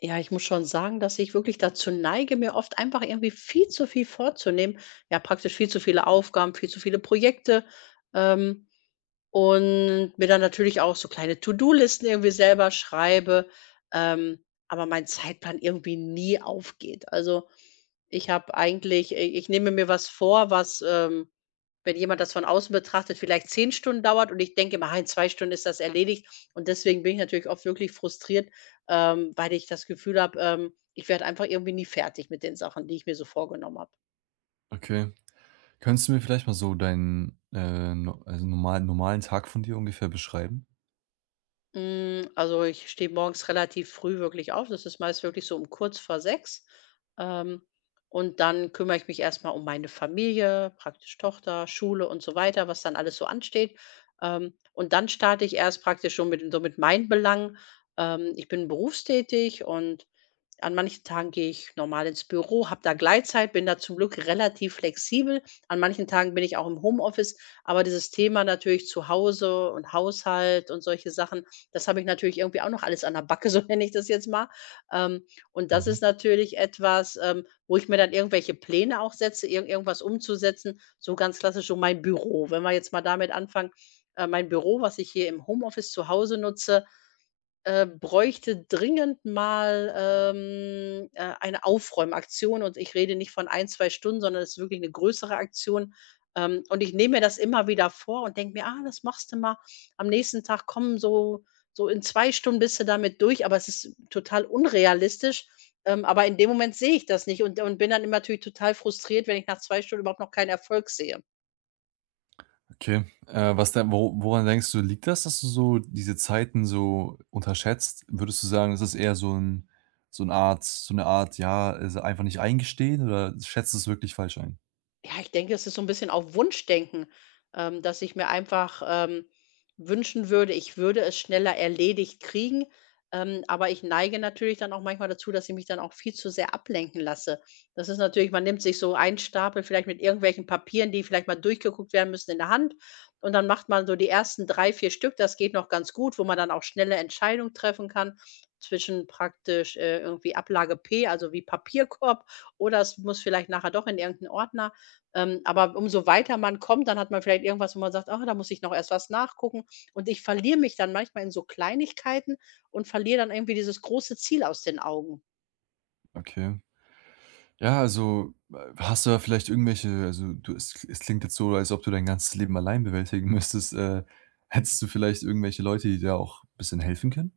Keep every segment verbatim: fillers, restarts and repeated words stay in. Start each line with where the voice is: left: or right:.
left: Ja, ich muss schon sagen, dass ich wirklich dazu neige, mir oft einfach irgendwie viel zu viel vorzunehmen. Ja, praktisch viel zu viele Aufgaben, viel zu viele Projekte. Ähm, und mir dann natürlich auch so kleine To-Do-Listen irgendwie selber schreibe. Ähm, aber mein Zeitplan irgendwie nie aufgeht. Also ich habe eigentlich. Ich, ich nehme mir was vor, was ähm, wenn jemand das von außen betrachtet, vielleicht zehn Stunden dauert und ich denke immer: „Ah, in zwei Stunden ist das erledigt." Und deswegen bin ich natürlich oft wirklich frustriert, ähm, weil ich das Gefühl habe, ähm, ich werde einfach irgendwie nie fertig mit den Sachen, die ich mir so vorgenommen habe.
right: Okay. Könntest du mir vielleicht mal so deinen, äh, no also, normalen normalen Tag von dir ungefähr beschreiben?
left: Hm, also, ich stehe morgens relativ früh wirklich auf. Das ist meist wirklich so um kurz vor sechs. Ähm, und dann kümmere ich mich erstmal um meine Familie, praktisch Tochter, Schule und so weiter, was dann alles so ansteht. Ähm, und dann starte ich erst praktisch schon mit so mit meinen Belangen. Ähm, ich bin berufstätig und an manchen Tagen gehe ich normal ins Büro, habe da Gleitzeit, bin da zum Glück relativ flexibel. An manchen Tagen bin ich auch im Homeoffice, aber dieses Thema natürlich zu Hause und Haushalt und solche Sachen, das habe ich natürlich irgendwie auch noch alles an der Backe, so nenne ich das jetzt mal. Ähm, und das
right: Mhm.
left: ist natürlich etwas, ähm, wo ich mir dann irgendwelche Pläne auch setze, irgend irgendwas umzusetzen. So ganz klassisch so mein Büro. Wenn wir jetzt mal damit anfangen, äh, mein Büro, was ich hier im Homeoffice zu Hause nutze, äh, bräuchte dringend mal, ähm, äh, eine Aufräumaktion, und ich rede nicht von ein zwei Stunden, sondern es ist wirklich eine größere Aktion. Ähm, und ich nehme mir das immer wieder vor und denke mir: „Ah, das machst du mal am nächsten Tag, komm, so so in zwei Stunden bist du damit durch." Aber es ist total unrealistisch. Ähm, aber in dem Moment sehe ich das nicht und und bin dann immer natürlich total frustriert, wenn ich nach zwei Stunden überhaupt noch keinen Erfolg sehe.
right: Okay. Äh, was denn wo woran denkst du, liegt das, dass du so diese Zeiten so unterschätzt? Würdest du sagen, das ist eher so ein so eine Art so eine Art, ja, also, einfach nicht eingestehen oder schätzt du es wirklich falsch ein?
left: Ja, ich denke, es ist so ein bisschen auf Wunschdenken, ähm, dass ich mir einfach, ähm, wünschen würde, ich würde es schneller erledigt kriegen, ähm, aber ich neige natürlich dann auch manchmal dazu, dass ich mich dann auch viel zu sehr ablenken lasse. Das ist natürlich. Man nimmt sich so einen Stapel vielleicht mit irgendwelchen Papieren, die vielleicht mal durchgeguckt werden müssen, in der Hand und dann macht man so die ersten drei, vier Stück. Das geht noch ganz gut, wo man dann auch schnelle Entscheidungen treffen kann zwischen praktisch, äh, irgendwie Ablage P, also wie Papierkorb, oder es muss vielleicht nachher doch in irgendeinen Ordner. Ähm, aber umso weiter man kommt, dann hat man vielleicht irgendwas, wo man sagt: „Ach, da muss ich noch erst was nachgucken." Und ich verliere mich dann manchmal in so Kleinigkeiten und verliere dann irgendwie dieses große Ziel aus den Augen.
right: Okay. Ja, also, äh, hast du da vielleicht irgendwelche, also, du es es klingt jetzt so, als ob du dein ganzes Leben allein bewältigen müsstest. Äh, hättest du vielleicht irgendwelche Leute, die dir auch ein bisschen helfen können?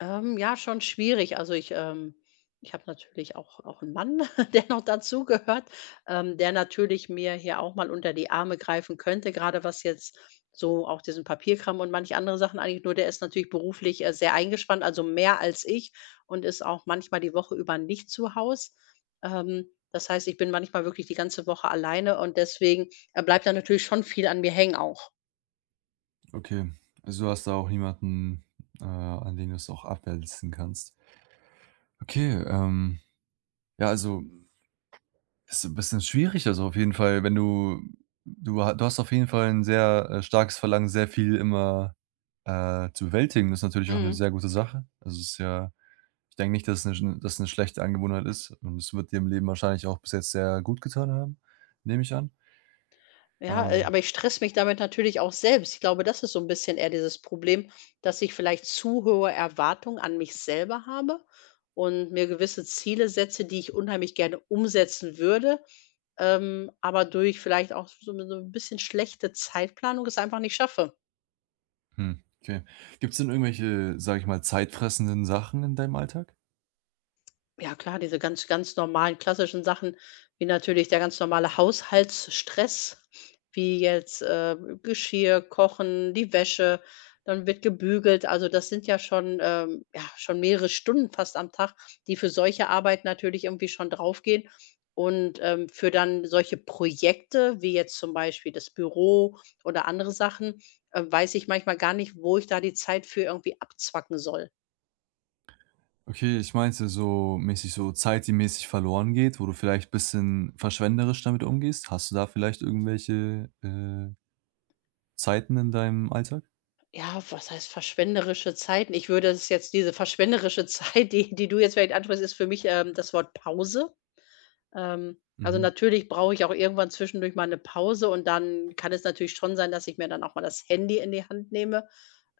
left: Ähm, ja, schon schwierig. Also, ich ähm, ich habe natürlich auch auch 'n Mann, der noch dazugehört, ähm, der natürlich mir hier auch mal unter die Arme greifen könnte, gerade was jetzt so auch diesen Papierkram und manche andere Sachen angeht. Nur der ist natürlich beruflich, äh, sehr eingespannt, also mehr als ich und ist auch manchmal die Woche über nicht zu Haus. Ähm, Das heißt, ich bin manchmal wirklich die ganze Woche alleine, und deswegen, äh, bleibt da natürlich schon viel an mir hängen auch.
right: Okay, also du hast da auch niemanden, äh, an den du es auch abwälzen kannst. Okay, ähm, ja, also ist ein bisschen schwierig, also auf jeden Fall, wenn du du ha du hast auf jeden Fall ein sehr, äh, starkes Verlangen, sehr viel immer, äh, zu bewältigen. Das ist natürlich auch eine
left: Mhm.
right: sehr gute Sache. Also es ist ja, ich denke nicht, dass es 'ne dass es 'ne schlechte Angewohnheit ist, und es wird dir im Leben wahrscheinlich auch bis jetzt sehr gut getan haben, nehme ich an.
left: Ja, äh,
right: Ähm,
left: aber ich stress mich damit natürlich auch selbst. Ich glaube, das ist so ein bisschen eher dieses Problem, dass ich vielleicht zu hohe Erwartungen an mich selber habe und mir gewisse Ziele setze, die ich unheimlich gerne umsetzen würde, ähm, aber durch vielleicht auch so 'ne so 'n bisschen schlechte Zeitplanung es einfach nicht schaffe.
right: hm, okay. Gibt's denn irgendwelche, sage ich mal, zeitfressenden Sachen in deinem Alltag?
left: Ja klar, diese ganz ganz normalen klassischen Sachen, wie natürlich der ganz normale Haushaltsstress, wie jetzt, äh, Geschirr, Kochen, die Wäsche, dann wird gebügelt. Also, das sind ja schon, ähm ja, schon mehrere Stunden fast am Tag, die für solche Arbeit natürlich irgendwie schon draufgehen. Und, ähm, für dann solche Projekte, wie jetzt zum Beispiel das Büro oder andere Sachen, äh, weiß ich manchmal gar nicht, wo ich da die Zeit für irgendwie abzwacken soll.
right: Okay, ich meinte so mäßig so Zeit, die mäßig verloren geht, wo du vielleicht bisschen verschwenderisch damit umgehst. Hast du da vielleicht irgendwelche, äh, Zeiten in deinem Alltag?
left: Ja, was heißt verschwenderische Zeiten? Ich würde es jetzt diese verschwenderische Zeit, die die du jetzt vielleicht ansprichst, ist für mich, ähm, das Wort Pause. Ähm, also,
right: Mhm.
left: natürlich brauche ich auch irgendwann zwischendurch mal eine Pause, und dann kann es natürlich schon sein, dass ich mir dann auch mal das Handy in die Hand nehme,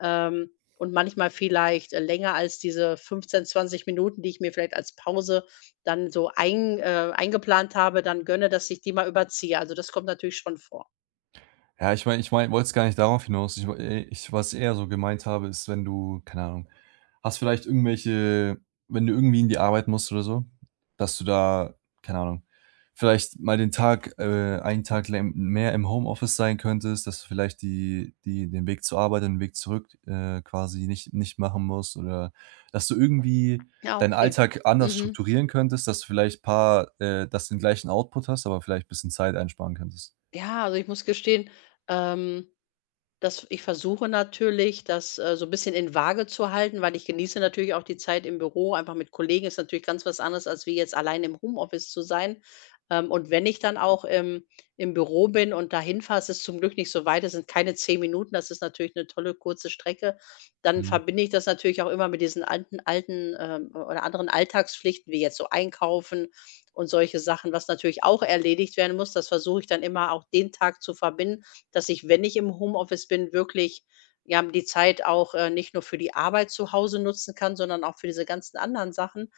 left: ähm, und manchmal vielleicht, äh, länger als diese fünfzehn, zwanzig Minuten, die ich mir vielleicht als Pause dann so ein äh, eingeplant habe, dann gönne, dass ich die mal überziehe. Also, das kommt natürlich schon vor.
right: Ja, ich meine ich meine wollte es gar nicht darauf hinaus. Ich w äh, ich, was ich eher so gemeint habe, ist, wenn du, keine Ahnung, hast vielleicht irgendwelche, wenn du irgendwie in die Arbeit musst oder so, dass du da, keine Ahnung, vielleicht mal den Tag äh, einen Tag lä mehr im Homeoffice sein könntest, dass du vielleicht die die den Weg zur Arbeit und den Weg zurück, äh, quasi nicht nicht machen musst, oder dass du irgendwie
left: Ja,
right: deinen
left: okay.
right: Alltag anders
left: Mhm.
right: strukturieren könntest, dass du vielleicht paar, äh, dass du den gleichen Output hast, aber vielleicht ein bisschen Zeit einsparen könntest.
left: Ja, also, ich muss gestehen, ähm Das ich versuche natürlich, das, äh, so ein bisschen in Waage zu halten, weil ich genieße natürlich auch die Zeit im Büro, einfach mit Kollegen ist natürlich ganz was anderes, als wie jetzt allein im Homeoffice zu sein. Ähm, und wenn ich dann auch im im Büro bin und da hinfahre, es ist zum Glück nicht so weit. Es sind keine zehn Minuten, das ist natürlich eine tolle kurze Strecke, dann
right: Mhm.
left: verbinde ich das natürlich auch immer mit diesen alten alten, ähm, oder anderen Alltagspflichten, wie jetzt so Einkaufen und solche Sachen, was natürlich auch erledigt werden muss. Das versuche ich dann immer auch den Tag zu verbinden, dass ich, wenn ich im Homeoffice bin, wirklich, ja, die Zeit auch, äh, nicht nur für die Arbeit zu Hause nutzen kann, sondern auch für diese ganzen anderen Sachen.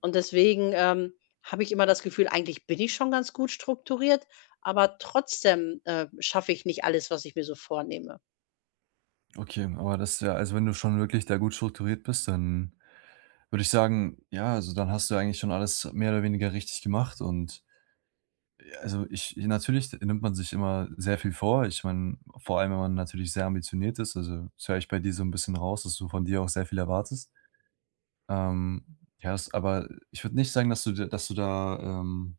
left: Und deswegen, ähm, habe ich immer das Gefühl, eigentlich bin ich schon ganz gut strukturiert, aber trotzdem, äh, schaffe ich nicht alles, was ich mir so vornehme.
right: Okay, aber das ist ja, also, wenn du schon wirklich da gut strukturiert bist, dann würde ich sagen, ja, also, dann hast du eigentlich schon alles mehr oder weniger richtig gemacht, und, ja, also, ich, natürlich nimmt man sich immer sehr viel vor. Ich meine, vor allem, wenn man natürlich sehr ambitioniert ist, also, das höre ich bei dir so ein bisschen raus, dass du von dir auch sehr viel erwartest. Ähm, ja, das, aber ich würde nicht sagen, dass du d dass du da, ähm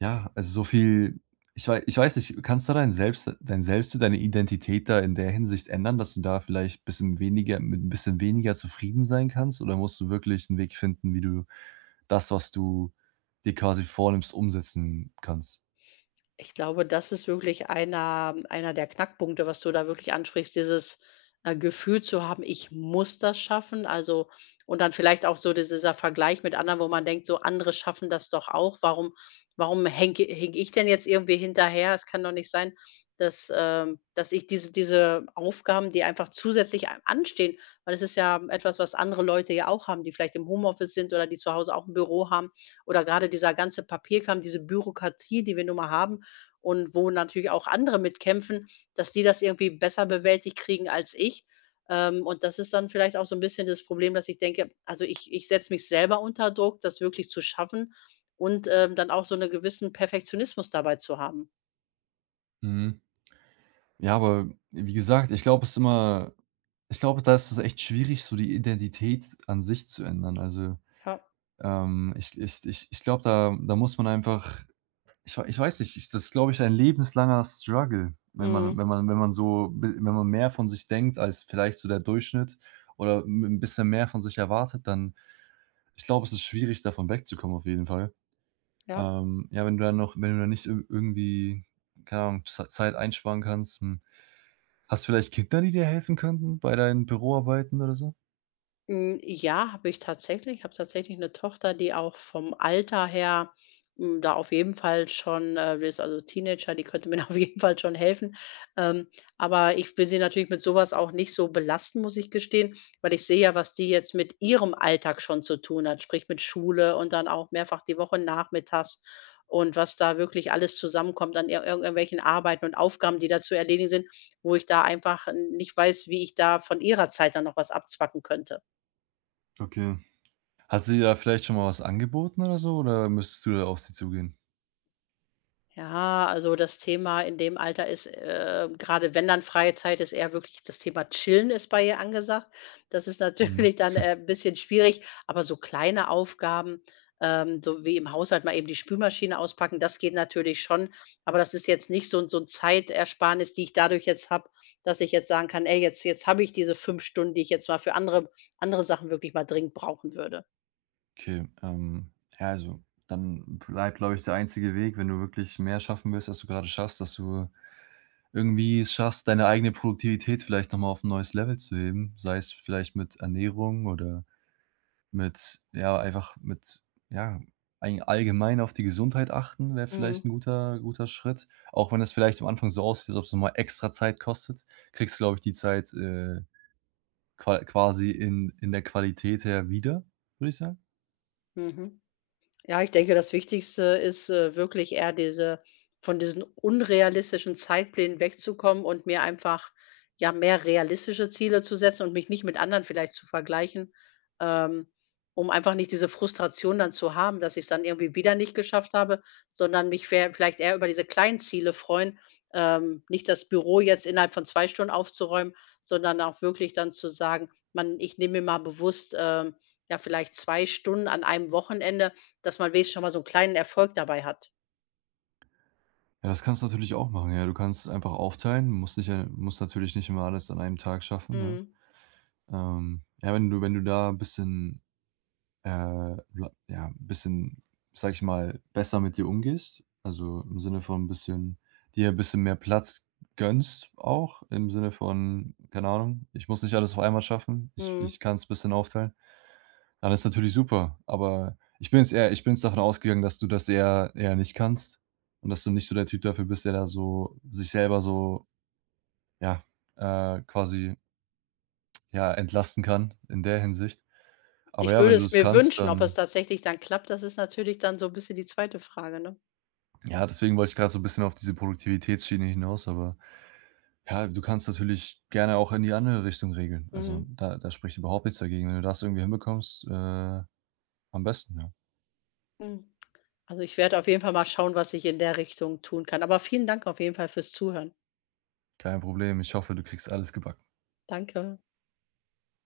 right: ja, also so viel, ich wei ich weiß nicht, kannst du dein Selbst dein Selbstbild, deine Identität da in der Hinsicht ändern, dass du da vielleicht bisschen weniger, mit ein bisschen weniger zufrieden sein kannst? Oder musst du wirklich einen Weg finden, wie du das, was du dir quasi vornimmst, umsetzen kannst?
left: Ich glaube, das ist wirklich einer einer der Knackpunkte, was du da wirklich ansprichst, dieses, äh, Gefühl zu haben: „Ich muss das schaffen", also, und dann vielleicht auch so dis dieser Vergleich mit anderen, wo man denkt, so: „Andere schaffen das doch auch. Warum warum hänge hinke ich denn jetzt irgendwie hinterher? Es kann doch nicht sein, dass, ähm dass ich diese diese Aufgaben, die einfach zusätzlich a anstehen“ weil es ist ja etwas, was andere Leute ja auch haben, die vielleicht im Homeoffice sind oder die zu Hause auch ein Büro haben, oder gerade dieser ganze Papierkram, diese Bürokratie, die wir nun mal haben und wo natürlich auch andere mitkämpfen, dass die das irgendwie besser bewältigt kriegen als ich. Ähm, und das ist dann vielleicht auch so ein bisschen das Problem, dass ich denke, also, ich ich setze mich selber unter Druck, das wirklich zu schaffen, und, ähm, dann auch so 'ne gewissen Perfektionismus dabei zu haben.
right: Mhm. Ja, aber wie gesagt, ich glaube, es ist immer, ich glaube, da ist es echt schwierig, so die Identität an sich zu ändern. Also,
left: Ja,
right: ähm, ich ich ich ich glaube, da da muss man einfach, Ich wei ich weiß nicht, ich, das ist, glaube ich, ein lebenslanger Struggle, wenn man
left: mhm,
right: wenn man wenn man so be wenn man mehr von sich denkt als vielleicht so der Durchschnitt oder 'n bisschen mehr von sich erwartet, dann, ich glaube, es ist schwierig, davon wegzukommen auf jeden Fall.
left: ja.
right: Ähm, ja, wenn du dann noch, wenn du dann nicht ir irgendwie, keine Ahnung, Ze Zeit einsparen kannst, hm. Hast du vielleicht Kinder, die dir helfen könnten bei deinen Büroarbeiten oder so?
left: Hm, ja, habe ich tatsächlich. Ich habe tatsächlich eine Tochter, die auch vom Alter her, hm, da auf jeden Fall schon, äh, die ist also Teenager, die könnte mir auf jeden Fall schon helfen. Ähm, aber ich will sie natürlich mit sowas auch nicht so belasten, muss ich gestehen, weil ich sehe ja, was die jetzt mit ihrem Alltag schon zu tun hat, sprich mit Schule, und dann auch mehrfach die Woche nachmittags, und was da wirklich alles zusammenkommt an ir irgendwelchen Arbeiten und Aufgaben, die da zu erledigen sind, wo ich da einfach n nicht weiß, wie ich da von ihrer Zeit dann noch was abzwacken könnte.
right: Okay. Hat sie dir da vielleicht schon mal was angeboten oder so, oder müsstest du da auf sie zugehen?
left: Ja, also das Thema in dem Alter ist, äh, gerade wenn dann freie Zeit ist, eher wirklich das Thema Chillen ist bei ihr angesagt. Das ist
right: Mhm.
left: natürlich dann, äh, 'n bisschen schwierig, aber so kleine Aufgaben, ähm, so wie im Haushalt mal eben die Spülmaschine auspacken, das geht natürlich schon. Aber das ist jetzt nicht so ein so 'n Zeitersparnis, die ich dadurch jetzt habe, dass ich jetzt sagen kann: „Ey, jetzt jetzt habe ich diese fünf Stunden, die ich jetzt mal für andere andere Sachen wirklich mal dringend brauchen würde."
right: Okay, ähm, ja, also dann bleibt, glaube ich, der einzige Weg, wenn du wirklich mehr schaffen willst, als du gerade schaffst, dass du irgendwie es schaffst, deine eigene Produktivität vielleicht nochmal auf ein neues Level zu heben, sei es vielleicht mit Ernährung oder mit, ja, einfach mit, ja, ein- allgemein auf die Gesundheit achten, wäre vielleicht ein
left: Mhm.
right: guter, guter Schritt. Auch wenn es vielleicht am Anfang so aussieht, als ob es nochmal extra Zeit kostet, kriegst du, glaube ich, die Zeit, äh, qua- quasi in, in der Qualität her wieder, würde ich sagen.
left: Mhm. Ja, ich denke, das Wichtigste ist, äh, wirklich eher diese von diesen unrealistischen Zeitplänen wegzukommen und mir einfach, ja, mehr realistische Ziele zu setzen und mich nicht mit anderen vielleicht zu vergleichen, ähm, um einfach nicht diese Frustration dann zu haben, dass ich's dann irgendwie wieder nicht geschafft habe, sondern mich ver vielleicht eher über diese kleinen Ziele freuen, ähm, nicht das Büro jetzt innerhalb von zwei Stunden aufzuräumen, sondern auch wirklich dann zu sagen: „Man, ich nehme mir mal bewusst, ähm, ja, vielleicht zwei Stunden an einem Wochenende, dass man wenigstens schon mal so 'n kleinen Erfolg dabei hat."
right: Ja, das kannst du natürlich auch machen, ja. Du kannst es einfach aufteilen, musst nicht, äh, musst natürlich nicht immer alles an einem Tag schaffen, ja.
left: Mhm,
right: Ähm, ja, wenn du, wenn du da 'n bisschen, äh, la ja, 'n bisschen, sage ich mal, besser mit dir umgehst, also im Sinne von ein bisschen, dir 'n bisschen mehr Platz gönnst auch, im Sinne von, keine Ahnung: „Ich muss nicht alles auf einmal schaffen, ich
left: mhm.
right: ich kann kann's bisschen aufteilen.“ Ja, das ist natürlich super, aber ich bin jetzt eher, ich bin jetzt davon ausgegangen, dass du das eher, eher nicht kannst und dass du nicht so der Typ dafür bist, der da so sich selber so, ja, äh, quasi, ja, entlasten kann in der Hinsicht. Aber
left: Ich
right: ja,
left: würde
right: wenn du
left: es
right: das
left: mir
right: kannst,
left: wünschen, ob es
right: dann,
left: tatsächlich dann klappt, das ist natürlich dann so 'n bisschen die zweite Frage, ne?
right: ja, deswegen wollte ich grad so 'n bisschen auf diese Produktivitätsschiene hinaus, aber ja, du kannst natürlich gerne auch in die andere Richtung regeln. Also,
left: Mhm,
right: da da spricht überhaupt nichts dagegen. Wenn du das irgendwie hinbekommst, äh, am besten, ja.
left: mhm. Also, ich werde auf jeden Fall mal schauen, was ich in der Richtung tun kann. Aber vielen Dank auf jeden Fall fürs Zuhören.
right: Kein Problem. Ich hoffe, du kriegst alles gebacken.
left: Danke.